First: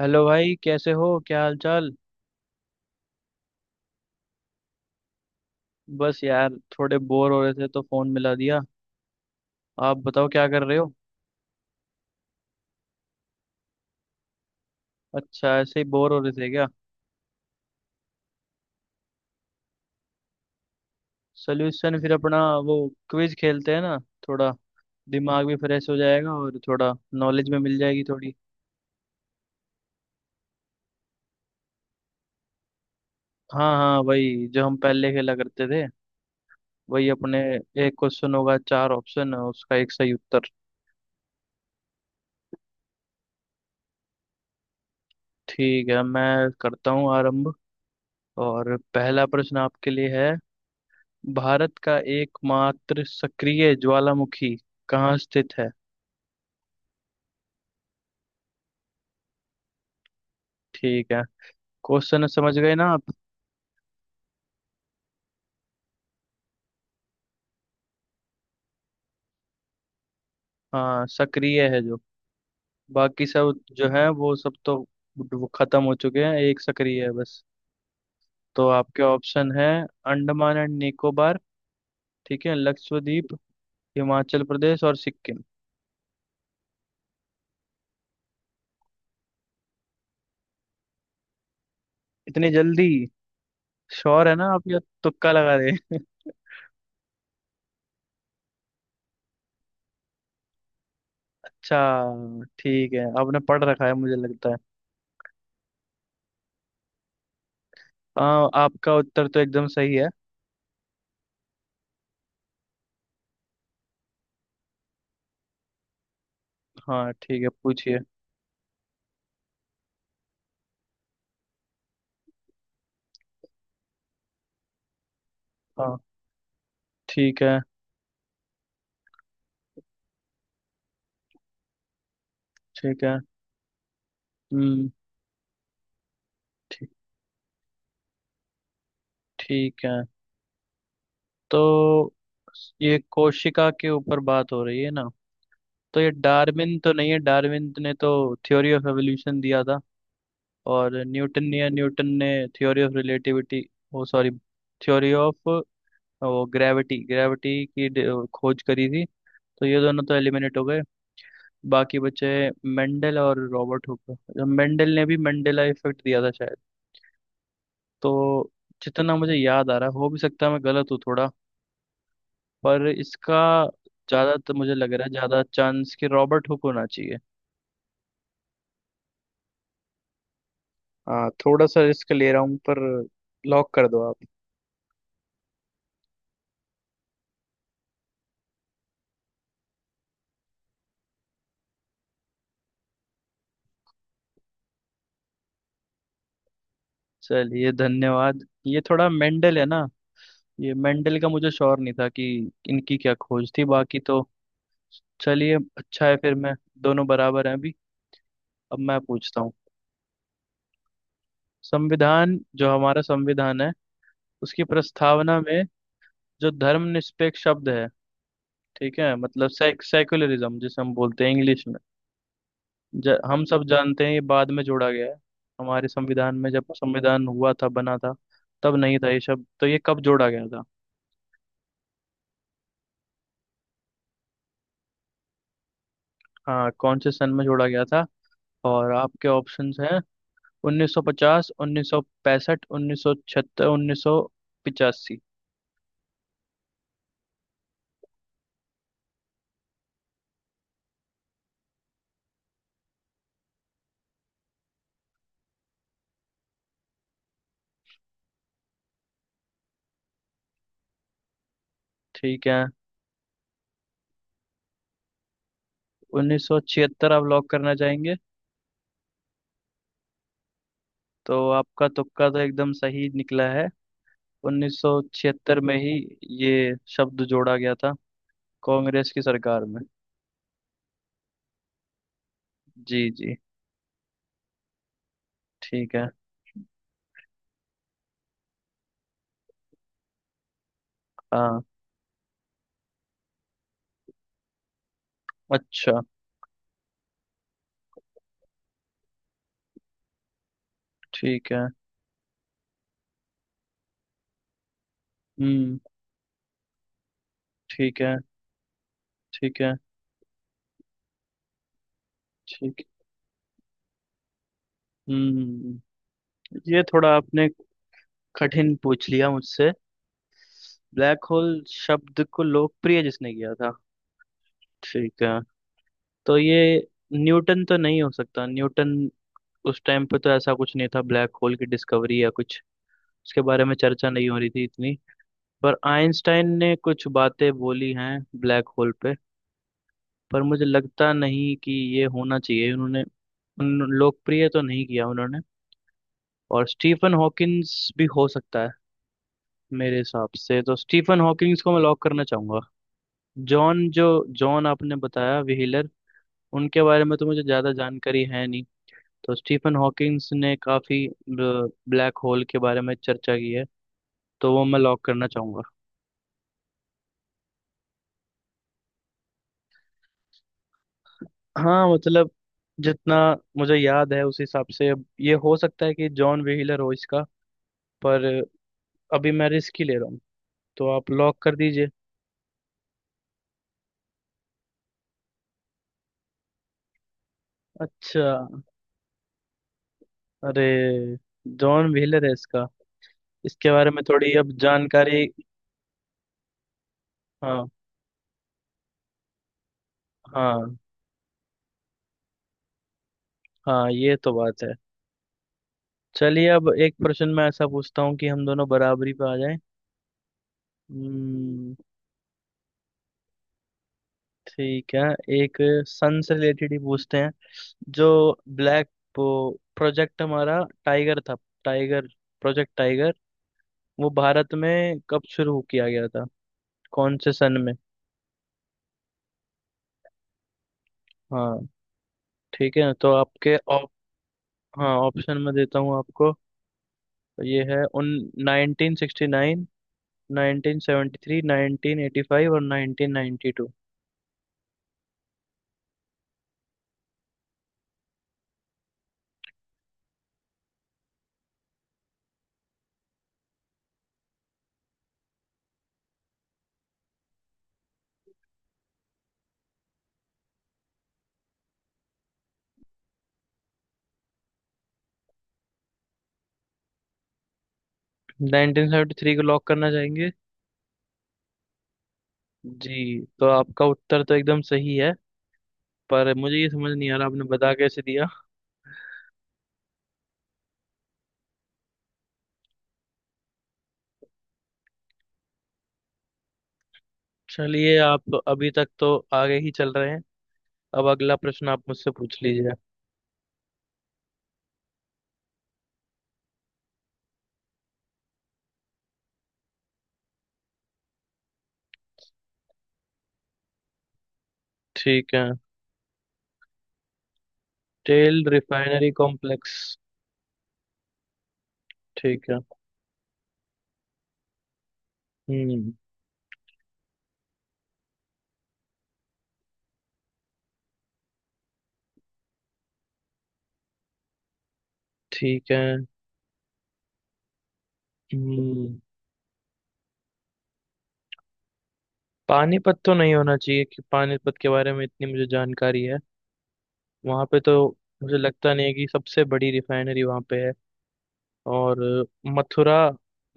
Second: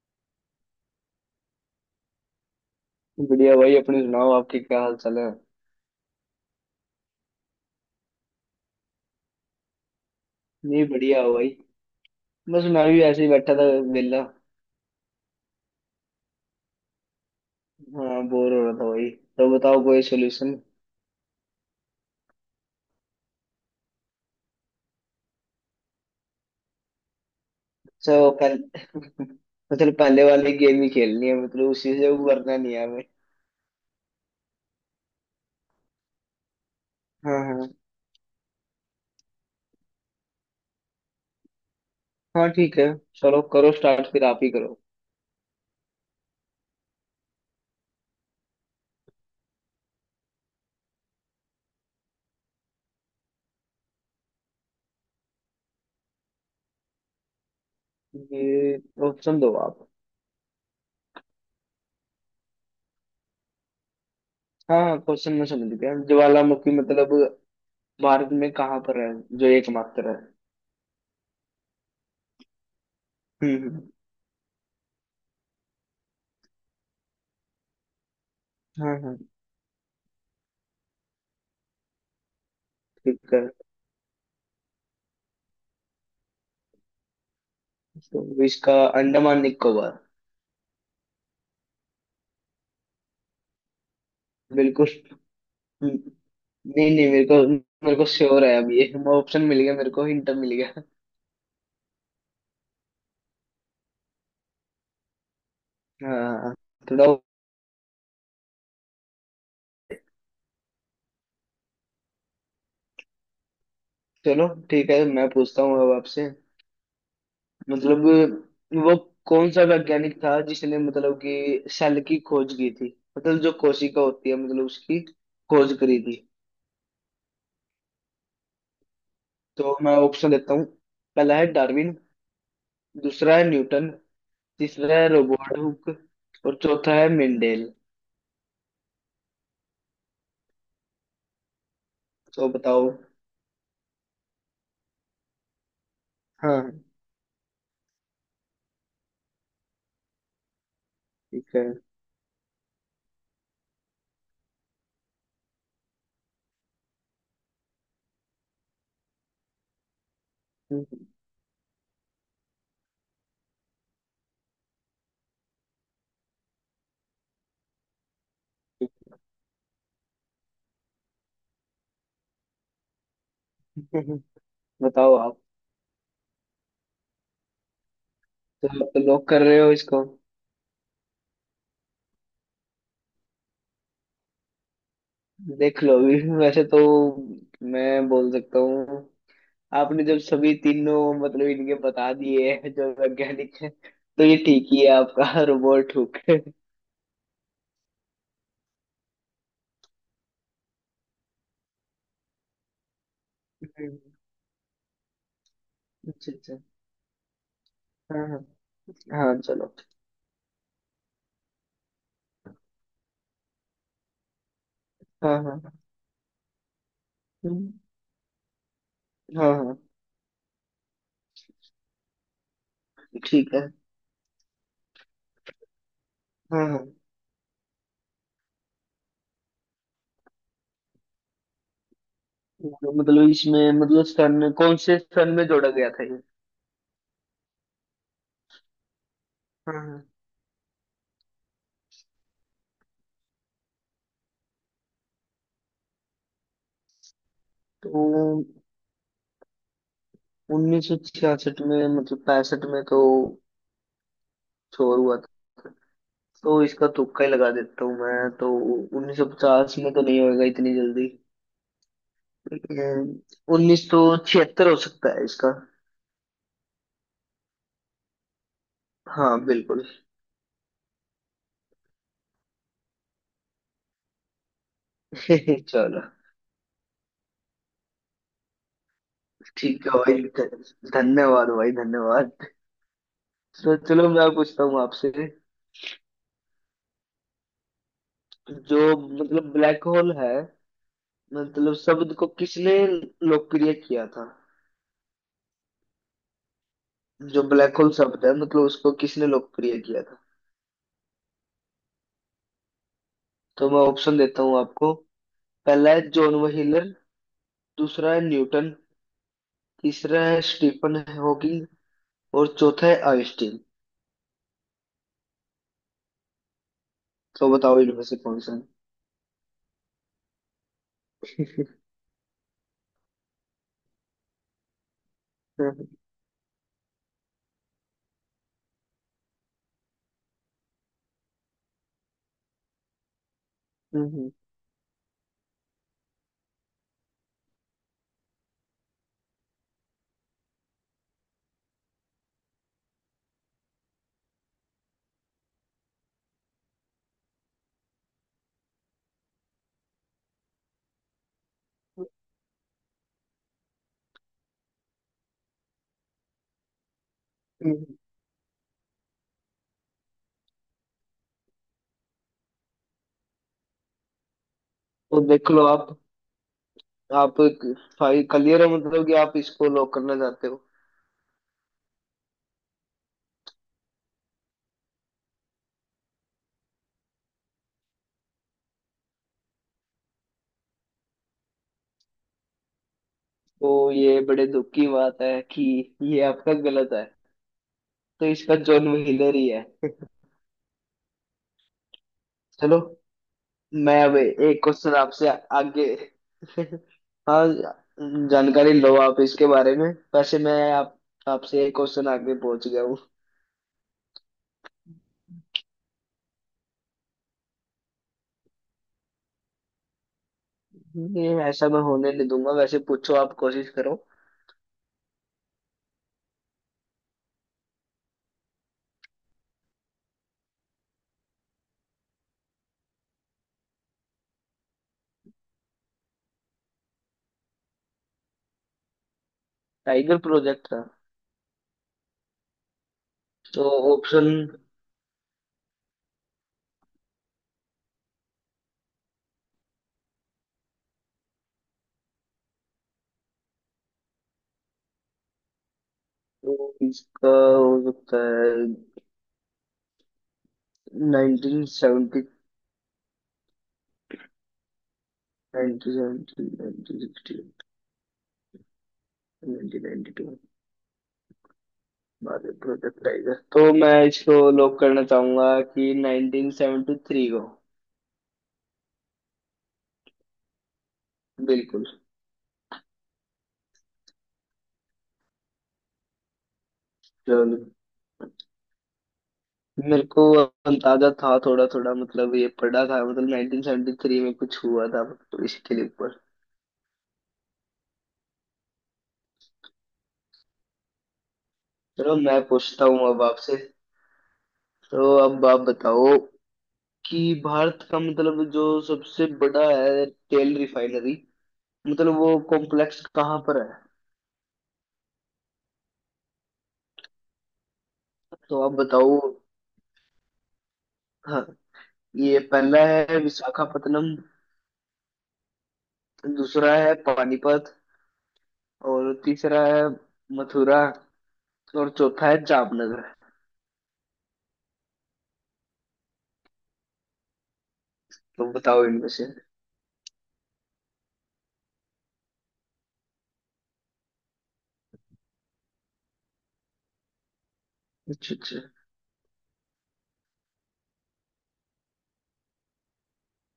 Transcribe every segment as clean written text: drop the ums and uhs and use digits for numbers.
Hello भाई कैसे हो क्या हाल चाल। बढ़िया भाई। अपने सुनाओ, आपके क्या हाल चाल है। बस यार थोड़े बोर हो रहे थे तो फोन मिला दिया। आप बताओ क्या कर रहे नहीं, हो। बढ़िया हो भाई। बस मैं भी ऐसे ही बैठा था। वेला। अच्छा ऐसे ही बोर हो रहे थे क्या। हाँ, बोर हो रहा था भाई। तो बताओ कोई सोल्यूशन। सोल्यूशन फिर अपना वो क्विज खेलते हैं ना, थोड़ा दिमाग भी फ्रेश हो जाएगा और थोड़ा नॉलेज में मिल जाएगी सो थोड़ी। पहले मतलब पहले वाली गेम ही खेलनी है, मतलब उसी से उबरना नहीं है हमें। हाँ हाँ, वही जो हम पहले खेला करते थे, वही अपने हाँ हाँ एक क्वेश्चन होगा, चार ऑप्शन है, उसका एक सही उत्तर। हाँ, ठीक है। चलो करो स्टार्ट, फिर आप ही करो। ठीक है, मैं करता हूँ आरंभ। और पहला प्रश्न आपके लिए है, भारत का एकमात्र सक्रिय ज्वालामुखी कहाँ स्थित है। ये ऑप्शन दो आप। ठीक है। क्वेश्चन समझ गए ना आप। हाँ हाँ, क्वेश्चन में समझ गया। ज्वालामुखी मतलब भारत में कहाँ पर है जो एकमात्र है। हाँ सक्रिय है जो, बाकी सब जो हम्म। है वो सब तो वो खत्म हो चुके हैं, एक सक्रिय है बस। तो हाँ आपके हाँ, ऑप्शन है अंडमान एंड निकोबार, ठीक है, लक्षद्वीप, ठीक है। हिमाचल प्रदेश और सिक्किम। तो इसका अंडमान निकोबार। इतनी जल्दी, श्योर है ना आप, ये बिल्कुल। तुक्का लगा रहे हैं? नहीं नहीं, मेरे को श्योर है। अब ये ऑप्शन मिल गया, मेरे को हिंट मिल गया। अच्छा ठीक है, आपने पढ़ रखा है मुझे लगता है। हाँ, थोड़ा। हाँ आपका उत्तर तो एकदम सही है। चलो ठीक है, मैं पूछता हूँ अब आपसे। हाँ ठीक है पूछिए। मतलब वो कौन सा वैज्ञानिक था जिसने मतलब कि सेल की खोज की थी, मतलब जो कोशिका होती है मतलब उसकी खोज हाँ करी थी। ठीक है। तो मैं ऑप्शन देता हूँ। पहला है डार्विन। ठीक है। दूसरा है न्यूटन। हम्म। तीसरा है रोबर्ट हुक। और ठीक। चौथा है मेंडेल। ठीक है। तो तो बताओ। ये कोशिका के ऊपर बात हो रही है ना। तो ये हाँ, डार्विन तो नहीं है, डार्विन ने तो थ्योरी ऑफ एवोल्यूशन दिया था। और न्यूटन ठीक है। या न्यूटन ने थ्योरी ऑफ रिलेटिविटी, वो सॉरी, थ्योरी ऑफ वो ग्रेविटी ग्रेविटी की ड- खोज करी थी। तो ये दोनों तो एलिमिनेट हो गए, बाकी बचे मेंडल और रॉबर्ट हुक। मेंडल ने भी मंडेला इफेक्ट दिया था शायद। तो जितना मुझे याद आ रहा है, हो भी सकता है मैं गलत हूँ थोड़ा, पर इसका ज्यादा तो मुझे लग रहा है, बताओ आप। ज्यादा चांस कि रॉबर्ट हुक होना चाहिए। तो, आप तो लोग कर रहे हो इसको। हाँ थोड़ा सा रिस्क ले रहा हूँ, पर लॉक कर दो आप। देख लो अभी वैसे तो मैं बोल सकता हूँ, आपने जब सभी तीनों मतलब इनके बता दिए हैं, जो वैज्ञानिक है, तो ये ठीक ही है आपका रोबोट हुक। चलिए धन्यवाद। ये थोड़ा मेंडल है ना, ये मेंडल का मुझे श्योर नहीं था कि इनकी क्या खोज थी, बाकी तो चलिए अच्छा है अच्छा फिर मैं। अच्छा। दोनों बराबर हैं अभी। हाँ हाँ अब मैं हाँ। पूछता हूँ, चलो। संविधान जो हमारा संविधान है, उसकी हाँ प्रस्तावना में हाँ। जो धर्मनिरपेक्ष शब्द हम्म, है, ठीक है, मतलब हाँ हाँ, सेक्युलरिज्म जिसे हम बोलते हैं इंग्लिश में। हम ठीक सब है। जानते हैं ये बाद में जोड़ा गया है हमारे संविधान में, जब हाँ हाँ। संविधान हुआ था बना था तब नहीं था ये शब्द, तो ये कब जोड़ा गया था। तो मतलब इसमें मतलब सन कौन से सन में जोड़ा गया था ये। हाँ कौन से सन में जोड़ा गया था। और आपके हाँ ऑप्शंस हैं हाँ। 1950, 1965, 1976, 1985। तो 1966 में, मतलब पैंसठ में तो छोर हुआ था। तो इसका तुक्का ही लगा देता हूँ मैं। तो 1950 में तो नहीं होएगा इतनी जल्दी। ठीक है, 1976 हो सकता है इसका। 1976 आप लॉक करना चाहेंगे। हाँ बिल्कुल। तो आपका तुक्का तो एकदम सही निकला है, 1976 में ही चलो ये शब्द जोड़ा गया था, कांग्रेस की सरकार में। ठीक है भाई। धन्यवाद भाई, धन्यवाद। जी जी। तो चलो मैं पूछता हूँ आपसे। ठीक है। जो मतलब ब्लैक होल है, हाँ। मतलब शब्द को किसने लोकप्रिय किया था। अच्छा। जो ब्लैक होल शब्द है, मतलब उसको किसने लोकप्रिय किया था। ठीक है। तो मैं ऑप्शन देता हूँ आपको। हम्म। पहला है जॉन व्हीलर। ठीक दूसरा है। है न्यूटन। ठीक है। तीसरा है स्टीफन हॉकिंग। और ठीक। चौथा है आइंस्टीन। हम्म। ये थोड़ा आपने तो बताओ इनमें से कौन सा है। कठिन पूछ लिया मुझसे, ब्लैक होल शब्द को लोकप्रिय जिसने किया था। ठीक है, तो ये न्यूटन तो नहीं हो सकता, न्यूटन उस टाइम पे तो ऐसा कुछ नहीं था, ब्लैक होल की डिस्कवरी या कुछ उसके बारे में चर्चा नहीं हो रही थी इतनी। पर आइंस्टाइन ने कुछ बातें बोली हैं ब्लैक होल पे, पर मुझे लगता नहीं कि ये होना चाहिए उन्होंने, उन लोकप्रिय तो नहीं किया उन्होंने। और स्टीफन हॉकिंस भी हो सकता है, मेरे हिसाब से तो स्टीफन हॉकिंस को मैं लॉक करना चाहूंगा। जॉन जो, जॉन आपने बताया व्हीलर, उनके बारे में तो मुझे ज़्यादा जानकारी है नहीं। तो स्टीफन हॉकिंस ने काफ़ी ब्लैक होल के बारे में चर्चा की है, तो वो मैं लॉक तो करना देख चाहूंगा। लो आप भाई, क्लियर है, मतलब कि आप इसको लॉक करना चाहते हो। हाँ मतलब जितना मुझे याद है उस हिसाब से, अब ये हो सकता है कि जॉन व्हीलर हो इसका, पर अभी मैं रिस्क ही ले रहा हूँ, तो आप लॉक कर दीजिए। तो ये बड़े दुख की बात है कि ये आपका गलत है। तो अच्छा। इसका जॉन व्हीलर ही है। अरे, जॉन व्हीलर है इसका। चलो इसके बारे मैं में अब थोड़ी अब एक क्वेश्चन जानकारी। आपसे आगे। हाँ। हाँ। जानकारी लो आप इसके बारे में। वैसे मैं हाँ आप आपसे एक क्वेश्चन आगे पहुंच गया। हाँ, ये तो बात है। चलिए अब एक प्रश्न मैं ऐसा पूछता हूँ कि हम दोनों बराबरी पे आ जाएं। नहीं, ऐसा हम्म, मैं होने नहीं दूंगा। वैसे पूछो, आप कोशिश करो। ठीक है, एक सन से रिलेटेड ही पूछते हैं। जो ब्लैक, वो प्रोजेक्ट हमारा टाइगर था, टाइगर, प्रोजेक्ट टाइगर, वो भारत में कब शुरू किया गया था, कौन से सन में। टाइगर प्रोजेक्ट था। हाँ ठीक है, तो आपके तो ऑप, ऑप्शन हाँ ऑप्शन में देता हूँ आपको। ये है उन 1969, 1973, 1985 और 1992। इसका हो सकता है nineteen seventy nineteen seventy, 1960। Project tiger, तो मैं इसको लॉक करना चाहूंगा कि 1973 को। 1973 को लॉक करना चाहेंगे। बिल्कुल। जी, तो आपका उत्तर तो एकदम सही है, पर मुझे ये समझ नहीं आ रहा आपने चलो, बता कैसे दिया। मेरे को अंदाजा था थोड़ा थोड़ा, मतलब ये पढ़ा था, मतलब 1973 में कुछ हुआ था, तो इसके लिए ऊपर। चलिए आप अभी तक तो आगे ही चल रहे हैं, अब अगला प्रश्न आप मुझसे चलो मैं पूछ लीजिए। पूछता हूँ अब आपसे। तो अब आप बताओ कि भारत का मतलब जो सबसे बड़ा है तेल रिफाइनरी, मतलब वो कॉम्प्लेक्स कहाँ पर है। ठीक है, तेल तो आप रिफाइनरी बताओ। कॉम्प्लेक्स। हाँ। ये ठीक है। पहला है विशाखापत्तनम। हम्म। दूसरा है पानीपत। और तीसरा है मथुरा। और चौथा है जामनगर। ठीक है। तो बताओ हम्म। इनमें से। पानीपत तो नहीं होना चाहिए, कि पानीपत के बारे में इतनी मुझे जानकारी है, वहाँ पे तो अच्छा मुझे अच्छा। लगता नहीं है कि सबसे बड़ी रिफाइनरी वहाँ पे है। और मथुरा,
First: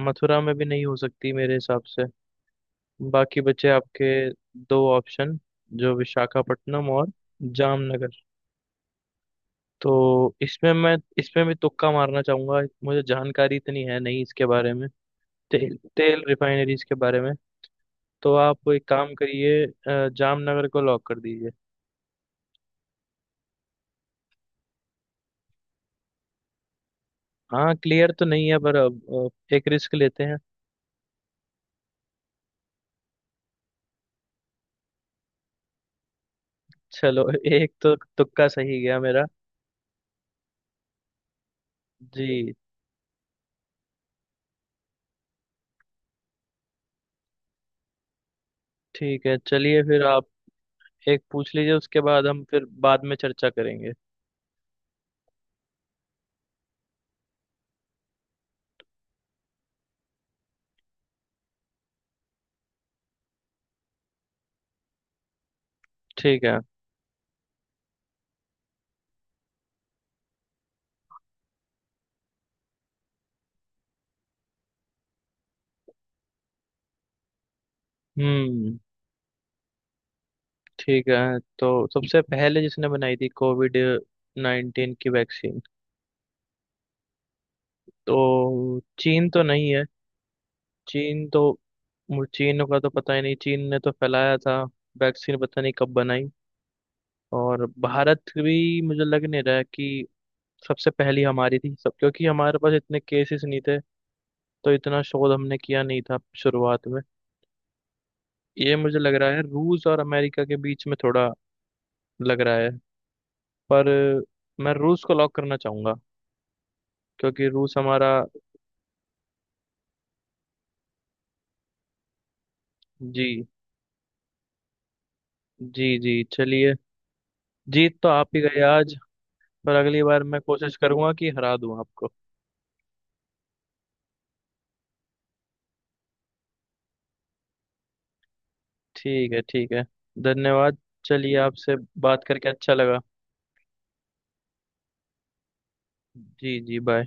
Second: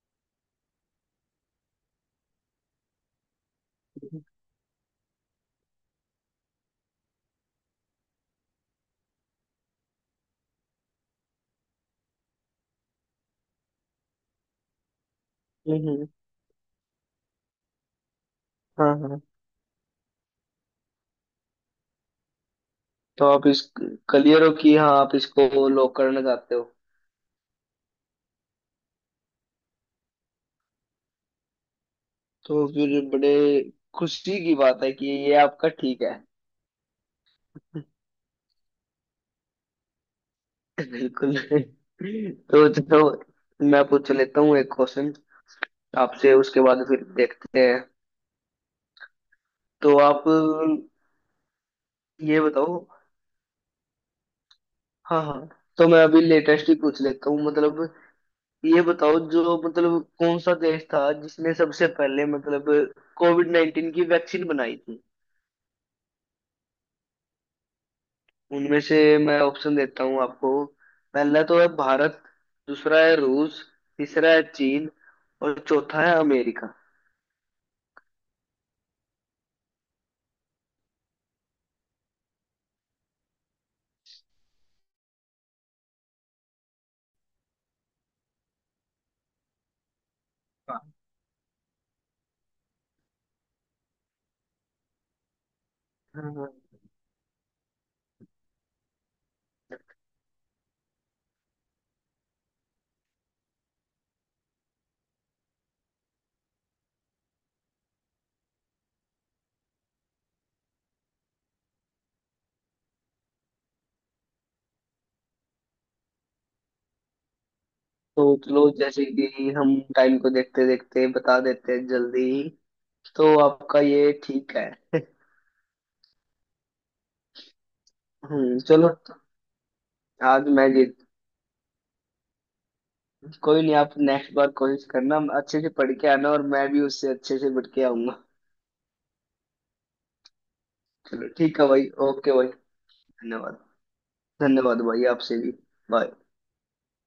मथुरा में भी नहीं हो सकती मेरे हिसाब से। बाकी बचे आपके दो ऑप्शन, जो विशाखापट्टनम और जामनगर। तो इसमें मैं, इसमें भी तुक्का मारना चाहूंगा, मुझे जानकारी इतनी है नहीं इसके बारे में, तेल हम्म। तेल रिफाइनरीज के बारे में। तो आप एक हाँ काम हाँ। करिए जामनगर को लॉक कर दीजिए। तो आप इस क्लियर हो कि हाँ आप इसको लॉक करना चाहते हो। हाँ क्लियर तो नहीं है पर अब एक रिस्क लेते हैं। तो फिर बड़े खुशी की बात है कि ये आपका ठीक है। चलो एक तो तुक्का सही गया मेरा। बिल्कुल। जी। तो चलो, मैं पूछ लेता हूँ एक क्वेश्चन आपसे, उसके बाद फिर देखते हैं। ठीक है, चलिए तो फिर आप आप एक पूछ लीजिए, उसके बाद ये हम फिर बताओ। बाद में चर्चा करेंगे। हाँ हाँ। तो मैं अभी लेटेस्ट ही पूछ लेता हूँ। मतलब ये बताओ, जो मतलब कौन सा देश था जिसने सबसे पहले मतलब कोविड-19 की वैक्सीन बनाई थी। ठीक है। उनमें से मैं ऑप्शन देता हूँ आपको। पहला तो है भारत। दूसरा है रूस। तीसरा है चीन। और चौथा है अमेरिका। हम्म। ठीक है, तो सबसे पहले जिसने बनाई थी कोविड 19 की वैक्सीन। तो चीन तो नहीं है, हाँ। चीन तो, मुझे चीन का तो पता ही नहीं, चीन ने तो फैलाया था, वैक्सीन पता नहीं कब हाँ, बनाई। हाँ। और भारत भी मुझे लग नहीं रहा है कि सबसे पहली हमारी थी सब, क्योंकि हमारे पास इतने केसेस नहीं थे, तो इतना शोध हमने किया नहीं था शुरुआत में। ये मुझे लग रहा है रूस और अमेरिका के बीच में, थोड़ा लग रहा है, पर मैं रूस को लॉक करना चाहूंगा, क्योंकि रूस हमारा। सोच लो, जैसे कि हम टाइम को देखते देखते बता देते हैं जल्दी ही। जी तो आपका ये ठीक है। जी। जी चलिए, जीत तो आप ही हम्म, गए चलो। आज, पर अगली बार मैं आज मैं कोशिश जीत। करूंगा कि हरा दूं आपको। कोई नहीं, आप नेक्स्ट बार कोशिश करना अच्छे से पढ़ के आना, और मैं भी उससे अच्छे से पढ़ के आऊंगा। ठीक है ठीक है, धन्यवाद। चलो चलिए ठीक है आपसे भाई, बात ओके भाई। करके अच्छा लगा। धन्यवाद। धन्यवाद भाई आपसे भी। बाय। जी जी बाय।